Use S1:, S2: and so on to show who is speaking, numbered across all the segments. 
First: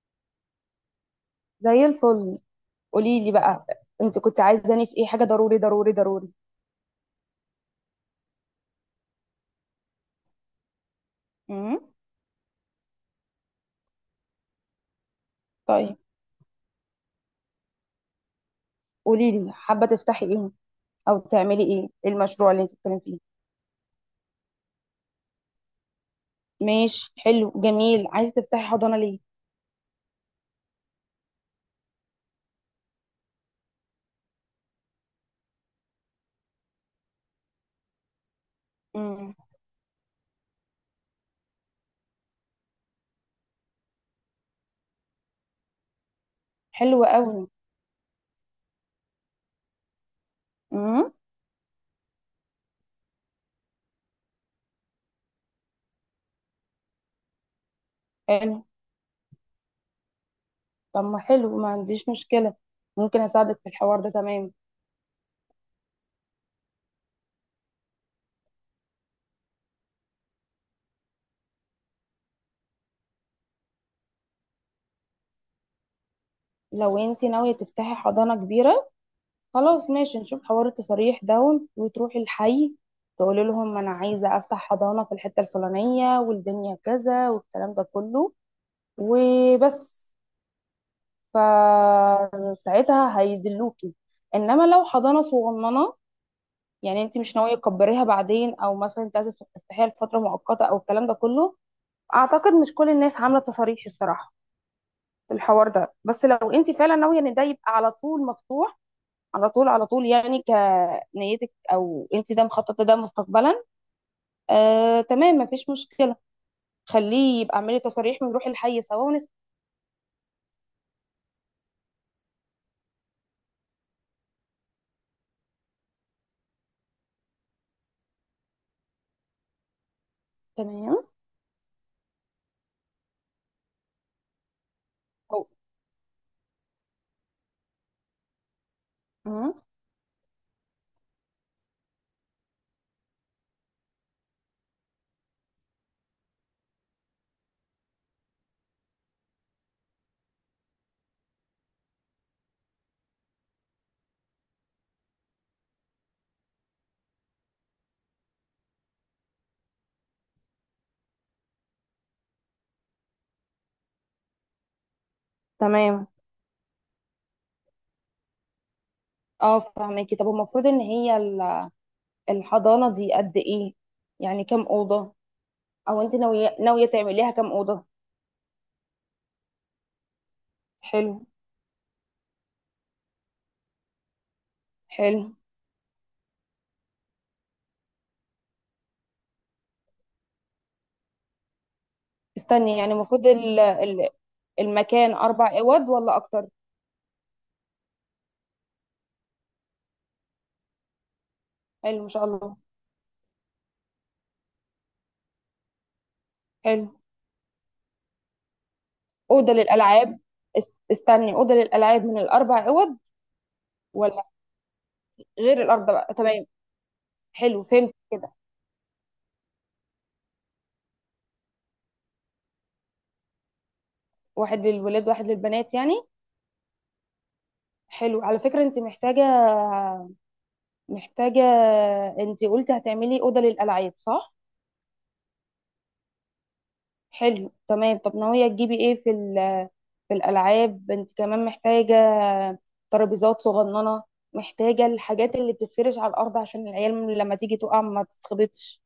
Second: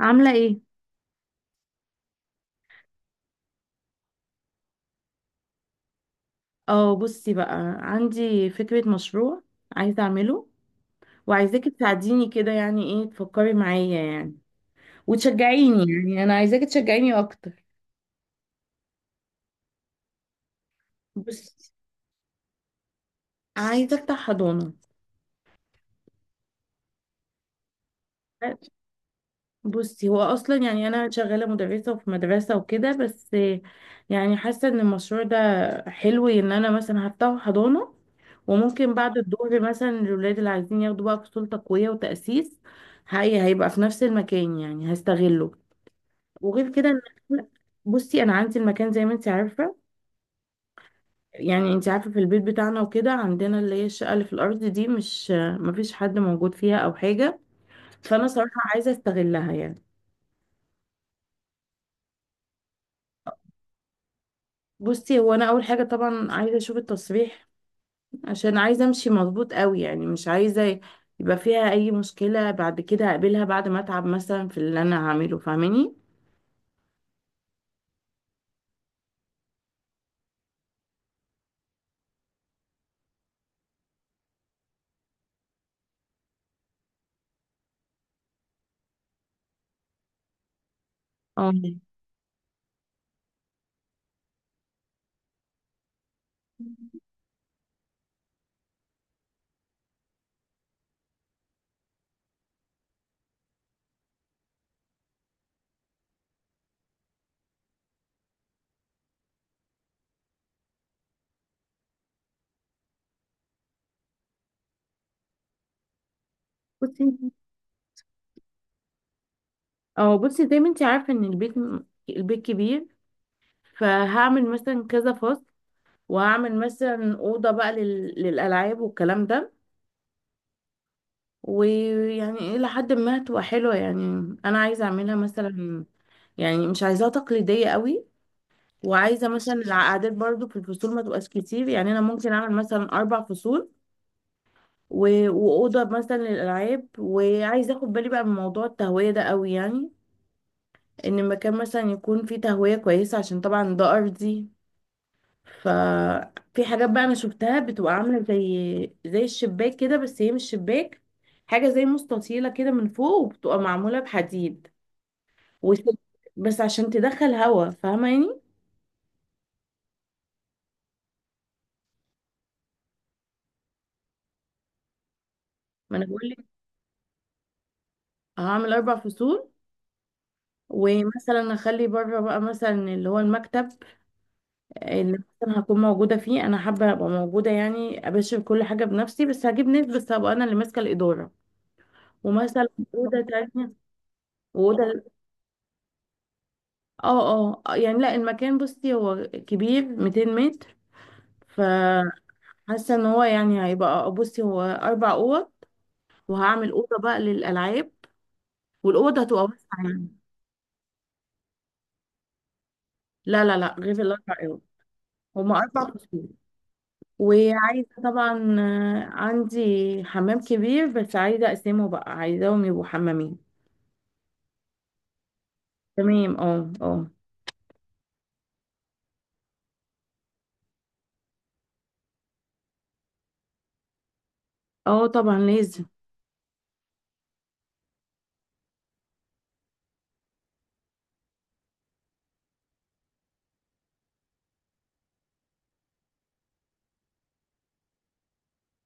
S1: عاملة ايه؟
S2: زي الفل. قولي لي بقى، انت كنت عايزاني في ايه؟ حاجه ضروري ضروري ضروري.
S1: اه، بصي بقى. عندي فكرة مشروع عايزة اعمله، وعايزاكي
S2: امم
S1: تساعديني كده، يعني ايه تفكري معايا يعني وتشجعيني.
S2: طيب،
S1: يعني انا عايزاكي تشجعيني اكتر.
S2: قولي لي، حابه تفتحي ايه او تعملي
S1: بصي،
S2: ايه؟ ايه المشروع اللي انت بتتكلمي فيه؟
S1: عايزة افتح حضانة.
S2: ماشي، حلو، جميل. عايزه تفتحي حضانه ليه؟
S1: بصي هو اصلا يعني انا شغالة مدرسة وفي مدرسة وكده بس. يعني حاسة ان المشروع ده حلو، ان انا مثلا هفتح حضانة، وممكن بعد
S2: امم
S1: الظهر مثلا الولاد اللي عايزين ياخدوا بقى فصول تقوية وتأسيس. هي هيبقى في نفس المكان، يعني هستغله. وغير كده
S2: حلو
S1: ان
S2: قوي.
S1: بصي انا عندي المكان زي ما انت عارفه.
S2: امم
S1: يعني انت عارفه في البيت بتاعنا وكده، عندنا اللي هي الشقه اللي في الارض دي مش مفيش حد موجود فيها او حاجه، فانا صراحه
S2: حلو.
S1: عايزه استغلها يعني.
S2: طب ما حلو، ما عنديش مشكله. ممكن اساعدك في الحوار ده، تمام.
S1: بصي هو انا اول حاجه طبعا عايزه اشوف التصريح، عشان عايزه امشي مظبوط قوي، يعني مش عايزه يبقى فيها اي مشكله بعد كده اقابلها بعد ما اتعب مثلا في اللي انا هعمله، فاهماني؟
S2: لو انت ناويه تفتحي حضانه كبيره، خلاص ماشي، نشوف حوار التصاريح ده وتروحي الحي تقولي لهم انا عايزه افتح حضانه في الحته الفلانيه والدنيا كذا والكلام ده كله وبس،
S1: اه،
S2: فساعتها هيدلوكي. انما لو حضانه صغننه، يعني انت مش ناويه تكبريها بعدين، او مثلا انت عايزه تفتحيها لفتره مؤقته او الكلام ده كله، اعتقد مش كل الناس عامله تصاريح الصراحه في الحوار ده. بس لو انت فعلا ناويه ان ده يبقى على طول مفتوح، على طول على طول يعني، كنيتك او انت ده مخططه ده مستقبلا، آه تمام مفيش مشكله.
S1: بصي.
S2: خليه يبقى، اعملي تصاريح ونروح الحي سوا ونس.
S1: اه بصي، زي ما انت عارفه ان البيت كبير، فهعمل مثلا كذا فصل، وهعمل مثلا أوضة بقى للألعاب والكلام ده.
S2: تمام.
S1: ويعني إلى حد ما هتبقى حلوة يعني. أنا عايزة أعملها
S2: أو.
S1: مثلا، يعني مش عايزاها تقليدية قوي. وعايزة
S2: مم.
S1: مثلا العقادات برضو في الفصول ما تبقاش كتير، يعني أنا ممكن أعمل مثلا أربع فصول و... وأوضة مثلا للألعاب. وعايزة أخد بالي بقى من موضوع التهوية ده قوي، يعني إن المكان مثلا يكون فيه تهوية كويسة، عشان طبعا ده أرضي. ففي حاجات بقى انا شفتها بتبقى عامله زي الشباك كده، بس هي مش شباك، حاجه زي مستطيله كده من فوق، وبتبقى معموله بحديد وسلك،
S2: تمام.
S1: بس عشان تدخل هوا، فاهمه يعني.
S2: اه فهماكي. طب المفروض ان هي الحضانه دي قد ايه؟ يعني كام اوضه؟
S1: ما
S2: او
S1: انا
S2: انت
S1: بقول لك،
S2: ناويه تعمليها كام اوضه؟
S1: هعمل اربع فصول،
S2: حلو.
S1: ومثلا اخلي بره بقى مثلا اللي هو المكتب، اللي
S2: حلو.
S1: مثلا هكون موجوده فيه. انا حابه ابقى موجوده، يعني ابشر كل حاجه بنفسي، بس هجيب ناس بس هبقى انا اللي ماسكه الاداره. ومثلا
S2: استني، يعني
S1: اوضه
S2: المفروض
S1: تانية واوضه.
S2: المكان اربع اوض ولا اكتر؟
S1: اه اه، يعني لا، المكان بصي هو كبير 200 متر،
S2: حلو ما شاء
S1: فحاسه
S2: الله.
S1: ان هو يعني هيبقى بصي هو اربع اوض، وهعمل
S2: حلو.
S1: اوضه بقى للالعاب، والاوضه هتبقى
S2: اوضه
S1: واسعه يعني.
S2: للالعاب. استني، اوضه للالعاب من الاربع اوض
S1: لا لا لا، غير
S2: ولا؟
S1: الاربع اوض. هما
S2: غير الارض
S1: اربع
S2: بقى،
S1: فصول.
S2: تمام. حلو،
S1: وعايزه
S2: فهمت كده.
S1: طبعا، آه، عندي حمام كبير بس عايزه اقسمه بقى، عايزاهم يبقوا حمامين.
S2: واحد للولاد واحد للبنات يعني.
S1: تمام، اه اه.
S2: حلو، على فكرة انت محتاجة، محتاجة. انت قلتي هتعملي أوضة للألعاب صح؟
S1: اه طبعا لازم.
S2: حلو تمام. طب ناوية تجيبي ايه في في الألعاب؟ انت كمان محتاجة ترابيزات صغننة، محتاجة الحاجات اللي بتتفرش على الأرض عشان العيال لما تيجي تقع ما تتخبطش،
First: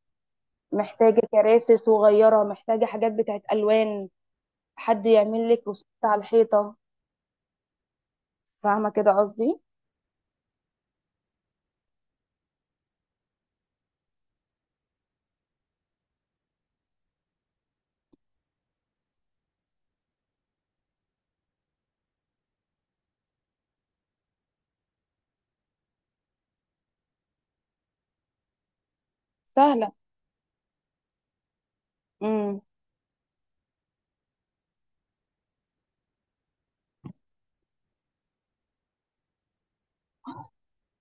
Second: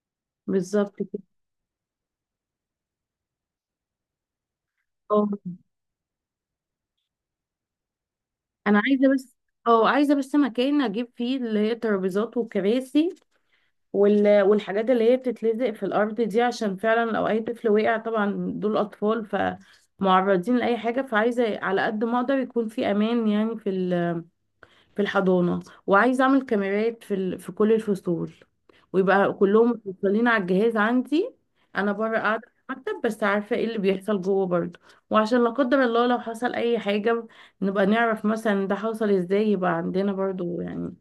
S1: بالظبط كده.
S2: محتاجة كراسي صغيرة، محتاجة حاجات بتاعت ألوان. حد
S1: اه
S2: يعمل لك رسومات على الحيطة،
S1: انا
S2: فاهمة كده
S1: عايزه بس،
S2: قصدي؟
S1: اه عايزه بس مكان اجيب فيه اللي هي ترابيزات وكراسي وال... والحاجات اللي هي بتتلزق في الأرض دي، عشان فعلا لو أي طفل وقع، طبعا دول أطفال فمعرضين لأي حاجة، فعايزة على قد ما أقدر يكون في أمان، يعني في الحضانة. وعايزة أعمل كاميرات في كل الفصول، ويبقى كلهم
S2: سهلة.
S1: متوصلين على الجهاز عندي. أنا بره قاعدة
S2: امم.
S1: في المكتب، بس عارفة ايه اللي بيحصل جوه برضه، وعشان لا قدر الله لو حصل أي حاجة نبقى نعرف مثلا ده حصل ازاي، يبقى عندنا برضه يعني.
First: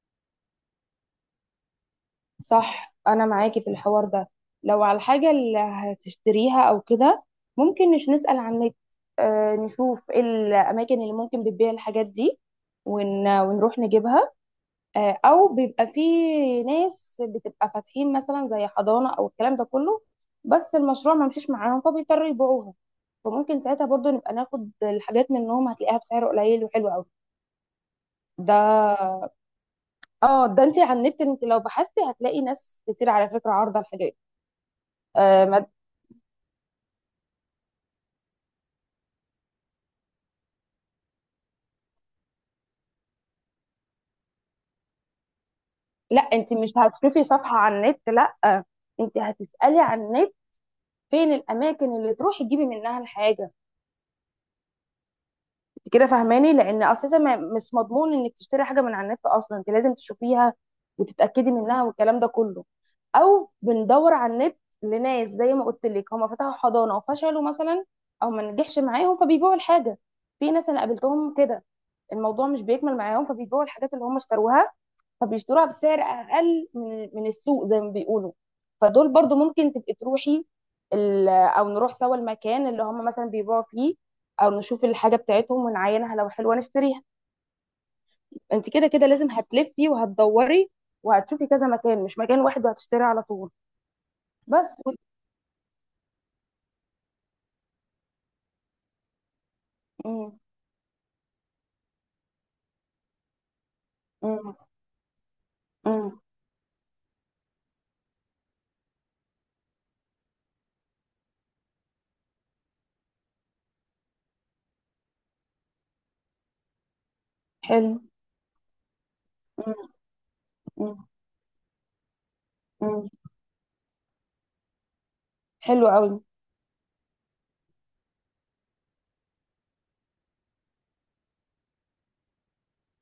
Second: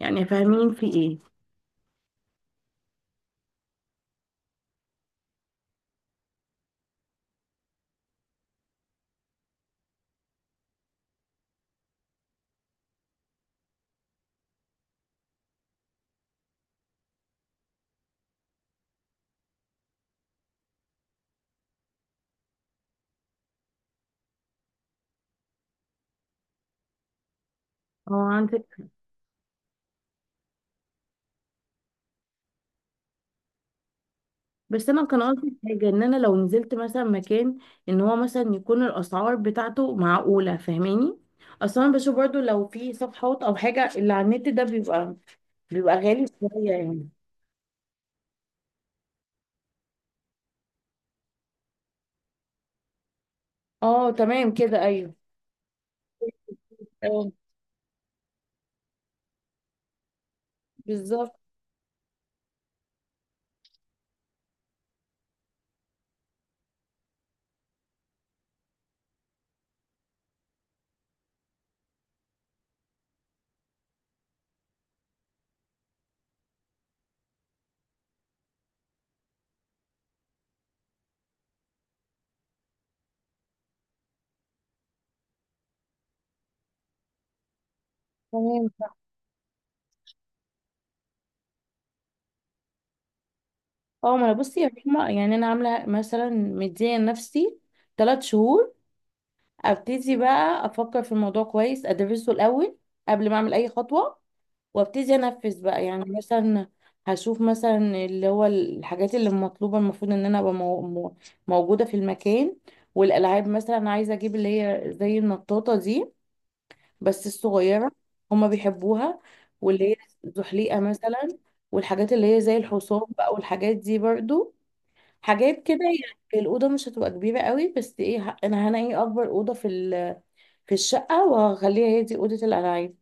S1: يعني فاهمين في ايه؟
S2: صح، انا معاكي في الحوار ده. لو على الحاجة اللي هتشتريها او كده، ممكن نسأل عن النت، آه، نشوف ايه الاماكن اللي ممكن بتبيع الحاجات دي ونروح نجيبها. آه، او بيبقى في ناس بتبقى فاتحين مثلا زي حضانة او الكلام ده كله، بس المشروع ما مشيش معاهم فبيضطروا يبيعوها، فممكن ساعتها برضه نبقى ناخد الحاجات منهم، هتلاقيها بسعر قليل وحلو قوي.
S1: اه
S2: ده.
S1: عندك.
S2: اه، ده انت على النت، انت لو بحثتي هتلاقي ناس كتير على فكره عارضه الحاجات.
S1: بس انا كان
S2: آه
S1: قصدي
S2: ما...
S1: حاجه، ان انا لو نزلت مثلا مكان، ان هو مثلا يكون الاسعار بتاعته معقوله، فاهماني؟ اصلا انا بشوف برضو لو في صفحات او حاجه اللي على النت، ده بيبقى
S2: لا،
S1: غالي
S2: انت
S1: شويه
S2: مش
S1: يعني.
S2: هتشوفي صفحه على النت، لا، انت هتسالي على النت فين الاماكن اللي تروحي تجيبي منها الحاجه.
S1: اه تمام كده، ايوه.
S2: انت كده فاهماني، لان اساسا
S1: اه
S2: ما... مش مضمون انك تشتري حاجه من على النت اصلا، انت لازم تشوفيها
S1: بالظبط.
S2: وتتاكدي منها والكلام ده كله. او بندور على النت لناس زي ما قلت لك هم فتحوا حضانه وفشلوا مثلا، او ما نجحش معاهم فبيبيعوا الحاجه. في ناس انا قابلتهم كده، الموضوع مش بيكمل معاهم فبيبيعوا الحاجات اللي هم اشتروها، فبيشتروها بسعر اقل من السوق زي ما بيقولوا. فدول برضو ممكن تبقي تروحي او نروح سوا المكان اللي هم مثلا بيبيعوا فيه، او نشوف الحاجه بتاعتهم ونعاينها، لو حلوه نشتريها.
S1: تمام
S2: انت كده
S1: صح.
S2: كده لازم هتلفي وهتدوري وهتشوفي كذا مكان، مش مكان واحد وهتشتري على طول.
S1: اه ما انا بصي يا
S2: بس
S1: رحمه، يعني انا عامله مثلا مديه لنفسي 3 شهور، ابتدي
S2: مم.
S1: بقى افكر في الموضوع كويس، ادرسه الاول قبل ما اعمل اي خطوه،
S2: مم.
S1: وابتدي انفذ بقى، يعني
S2: مم.
S1: مثلا هشوف مثلا اللي هو الحاجات اللي مطلوبه المفروض ان انا ابقى موجوده في المكان. والالعاب مثلا عايزه اجيب اللي هي زي النطاطه دي بس الصغيره،
S2: حلو.
S1: هما بيحبوها.
S2: مم.
S1: واللي هي زحليقه
S2: مم.
S1: مثلا، والحاجات اللي هي زي الحصان
S2: مم.
S1: بقى والحاجات دي برضو، حاجات كده.
S2: حلو قوي.
S1: يعني الاوضه مش هتبقى كبيره قوي، بس ايه، انا هنقي اكبر اوضه في الشقه وهخليها هي دي اوضه الالعاب.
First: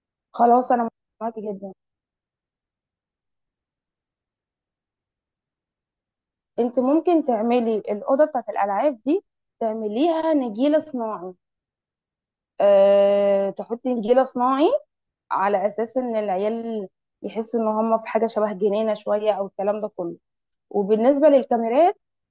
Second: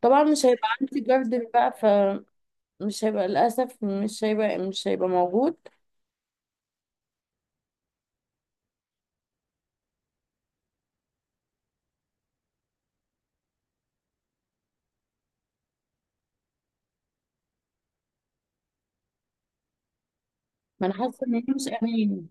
S1: طبعا مش هيبقى
S2: خلاص، انا
S1: عندي
S2: معاكي
S1: جاردن بقى،
S2: جدا.
S1: مش هيبقى للأسف، مش هيبقى موجود.
S2: انت ممكن تعملي الاوضه بتاعت الالعاب دي، تعمليها نجيله صناعي. تحطي نجيله صناعي على اساس ان العيال يحسوا ان هم في حاجه شبه جنينه شويه او الكلام ده كله.
S1: ما أنا حاسة
S2: وبالنسبه
S1: إن هي مش
S2: للكاميرات،
S1: أمان.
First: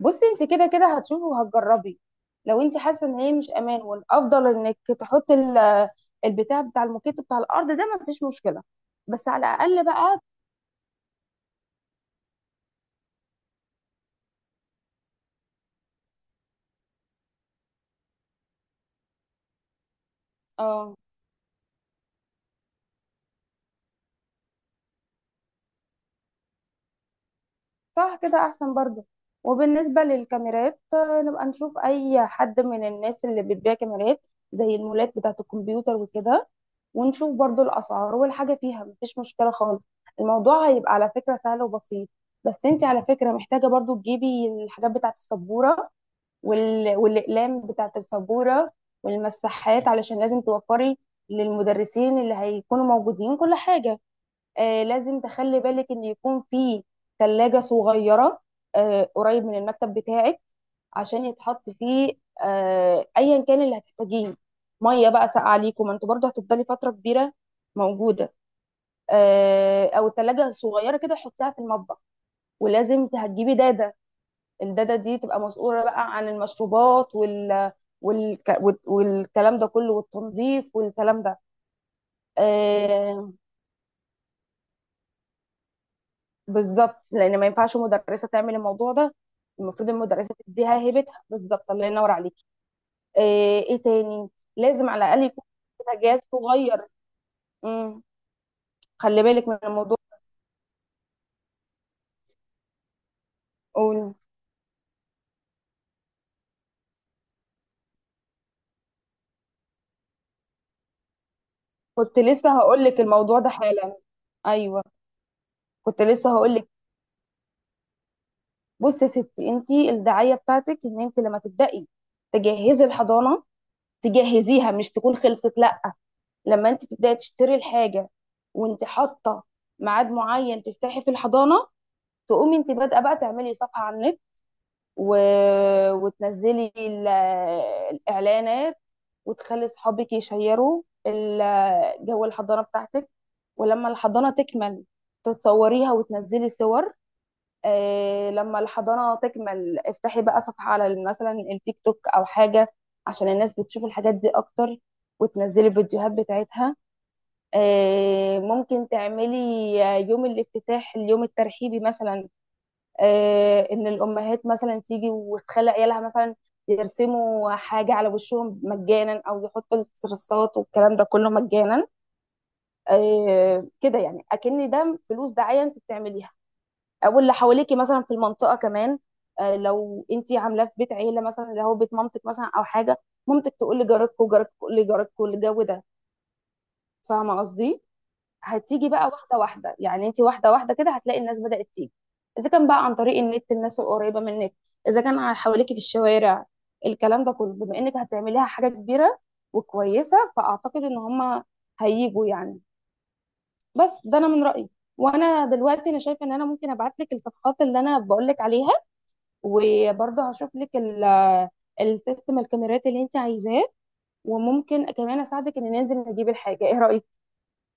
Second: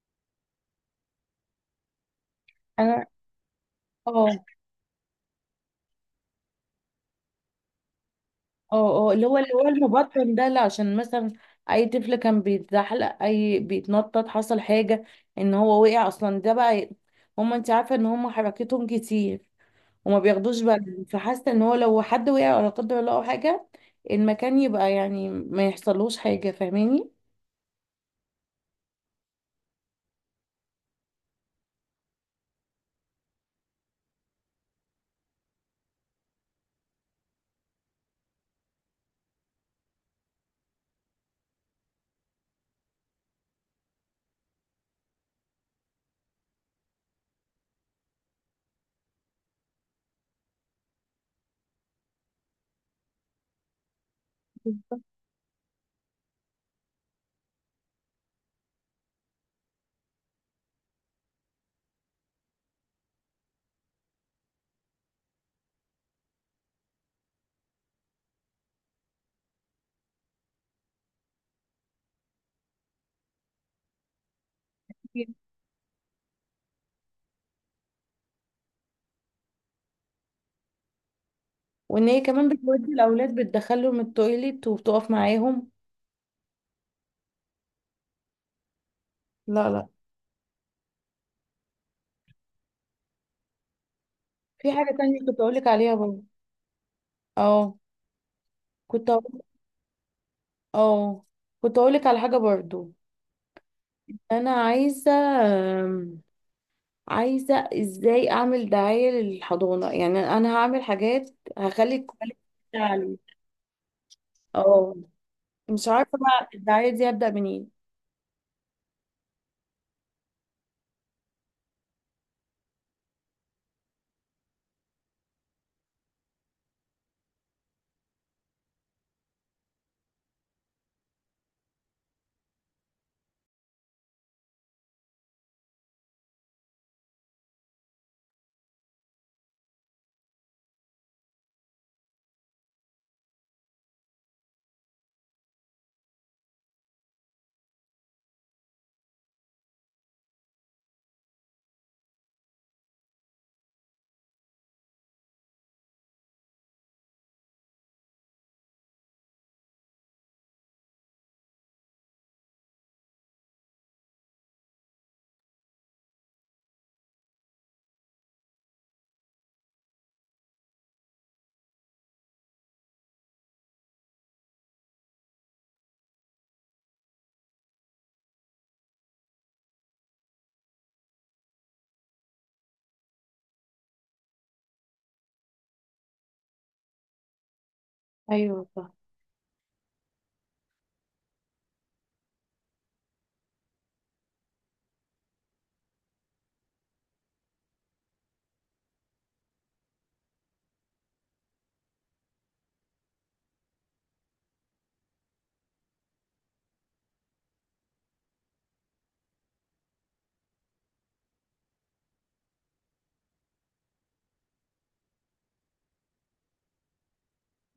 S2: بصي انت كده كده هتشوفي وهتجربي، لو انت
S1: أنا،
S2: حاسه ان هي مش امان،
S1: اه،
S2: والافضل انك تحطي البتاع بتاع الموكيت بتاع الارض ده، مفيش مشكله،
S1: اه اه اللي
S2: بس
S1: هو
S2: على
S1: اللي هو
S2: الاقل بقى.
S1: المبطن ده، لا عشان مثلا أي طفل كان بيتزحلق، أي بيتنطط حصل حاجة إن هو وقع أصلا، ده بقى هما، أنت عارفة إن هما حركتهم كتير وما بياخدوش
S2: اه.
S1: بالهم، فحاسة إن هو لو حد وقع ولا قدر الله أو حاجة، المكان يبقى يعني ما يحصلوش حاجة، فاهماني؟
S2: صح، كده احسن برضو. وبالنسبة للكاميرات آه، نبقى نشوف اي حد من الناس اللي بتبيع كاميرات زي المولات بتاعة الكمبيوتر وكده، ونشوف برضو الاسعار والحاجة، فيها مفيش مشكلة خالص. الموضوع هيبقى على فكرة سهل وبسيط. بس انت على فكرة محتاجة برضو تجيبي الحاجات بتاعة السبورة والاقلام بتاعة السبورة والمساحات، علشان لازم توفري للمدرسين اللي هيكونوا موجودين كل حاجة. آه، لازم تخلي بالك ان يكون في ثلاجة صغيرة، آه، قريب من المكتب بتاعك عشان يتحط فيه، آه، ايا كان اللي هتحتاجيه، ميه بقى ساقعة ليكم، ما انتوا برضه هتفضلي فترة كبيرة موجودة. آه، او الثلاجة الصغيرة كده حطيها في المطبخ. ولازم هتجيبي دادة، الدادة دي تبقى مسؤولة بقى عن المشروبات والك... والكلام ده كله، والتنظيف والكلام ده.
S1: وإن هي كمان بتودي
S2: آه،
S1: الأولاد بتدخلهم التويليت وبتقف معاهم.
S2: بالظبط، لان ما ينفعش مدرسه تعمل الموضوع ده.
S1: لا لا.
S2: المفروض المدرسه تديها هيبتها بالظبط. الله ينور عليكي. ايه, ايه تاني؟
S1: في
S2: لازم
S1: حاجة
S2: على
S1: تانية
S2: الاقل
S1: كنت
S2: يكون
S1: أقولك عليها
S2: كده جهاز
S1: برضه.
S2: صغير.
S1: اه
S2: امم
S1: كنت
S2: خلي
S1: أقول.
S2: بالك من الموضوع.
S1: اه كنت أقولك على حاجة برضه.
S2: قول.
S1: أنا آم، عايزة إزاي أعمل دعاية للحضانة، يعني أنا هعمل حاجات هخلي
S2: كنت
S1: الكواليتي
S2: لسه هقول لك
S1: بتاعي.
S2: الموضوع ده حالا. ايوه.
S1: اه مش
S2: كنت
S1: عارفة
S2: لسه
S1: بقى
S2: هقول لك.
S1: الدعاية دي هبدأ منين.
S2: بصي يا ستي، انت الدعايه بتاعتك ان انت لما تبداي تجهزي الحضانه، تجهزيها مش تكون خلصت، لا، لما انت تبداي تشتري الحاجه وانت حاطه ميعاد معين تفتحي في الحضانه، تقومي انت بادئه بقى تعملي صفحه على النت و... وتنزلي الاعلانات، وتخلي صحابك يشيروا جو الحضانه بتاعتك. ولما الحضانه تكمل، تتصوريها وتنزلي صور. آه، لما الحضانه تكمل افتحي بقى صفحه على مثلا التيك توك او حاجه عشان الناس بتشوف الحاجات دي اكتر، وتنزلي الفيديوهات بتاعتها. آه، ممكن تعملي يوم الافتتاح، اليوم الترحيبي مثلا، آه، ان الامهات مثلا تيجي وتخلي عيالها مثلا يرسموا حاجه على وشهم مجانا، او يحطوا الصرصات والكلام ده كله مجانا. آه، كده يعني اكن ده فلوس دعايه انت بتعمليها. او اللي حواليكي مثلا في المنطقه كمان، آه، لو انت عاملاه في بيت عيله مثلا، اللي هو بيت مامتك مثلا او حاجه، مامتك تقول لجارتكم، جارتكم تقول لجارتكم الجو ده، فاهمه قصدي؟
S1: أيوه
S2: هتيجي
S1: صح.
S2: بقى واحده واحده يعني، انت واحده واحده كده هتلاقي الناس بدات تيجي، اذا كان بقى عن طريق النت الناس القريبه منك، اذا كان على حواليكي في الشوارع، الكلام ده كله، بما انك هتعمليها حاجه كبيره وكويسه، فاعتقد ان هم هيجوا يعني. بس ده انا من رايي. وانا دلوقتي انا شايفه ان انا ممكن ابعت لك الصفحات اللي انا بقول لك عليها، وبرضه هشوف لك السيستم الكاميرات اللي انت عايزاه، وممكن كمان اساعدك ان ننزل نجيب الحاجه، ايه رايك؟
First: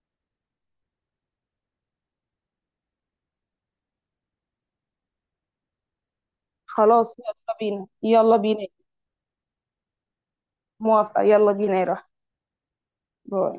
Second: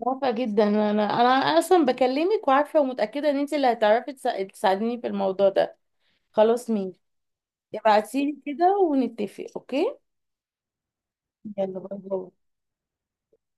S1: موافقة جدا، أنا أصلا بكلمك وعارفة ومتأكدة إن أنت اللي هتعرفي تساعديني في الموضوع ده. خلاص، مين؟
S2: خلاص يلا بينا، يلا
S1: ابعتيلي
S2: بينا.
S1: كده ونتفق، أوكي.
S2: موافقة، يلا
S1: يلا
S2: بينا يا
S1: باي
S2: روحي.
S1: باي.
S2: باي.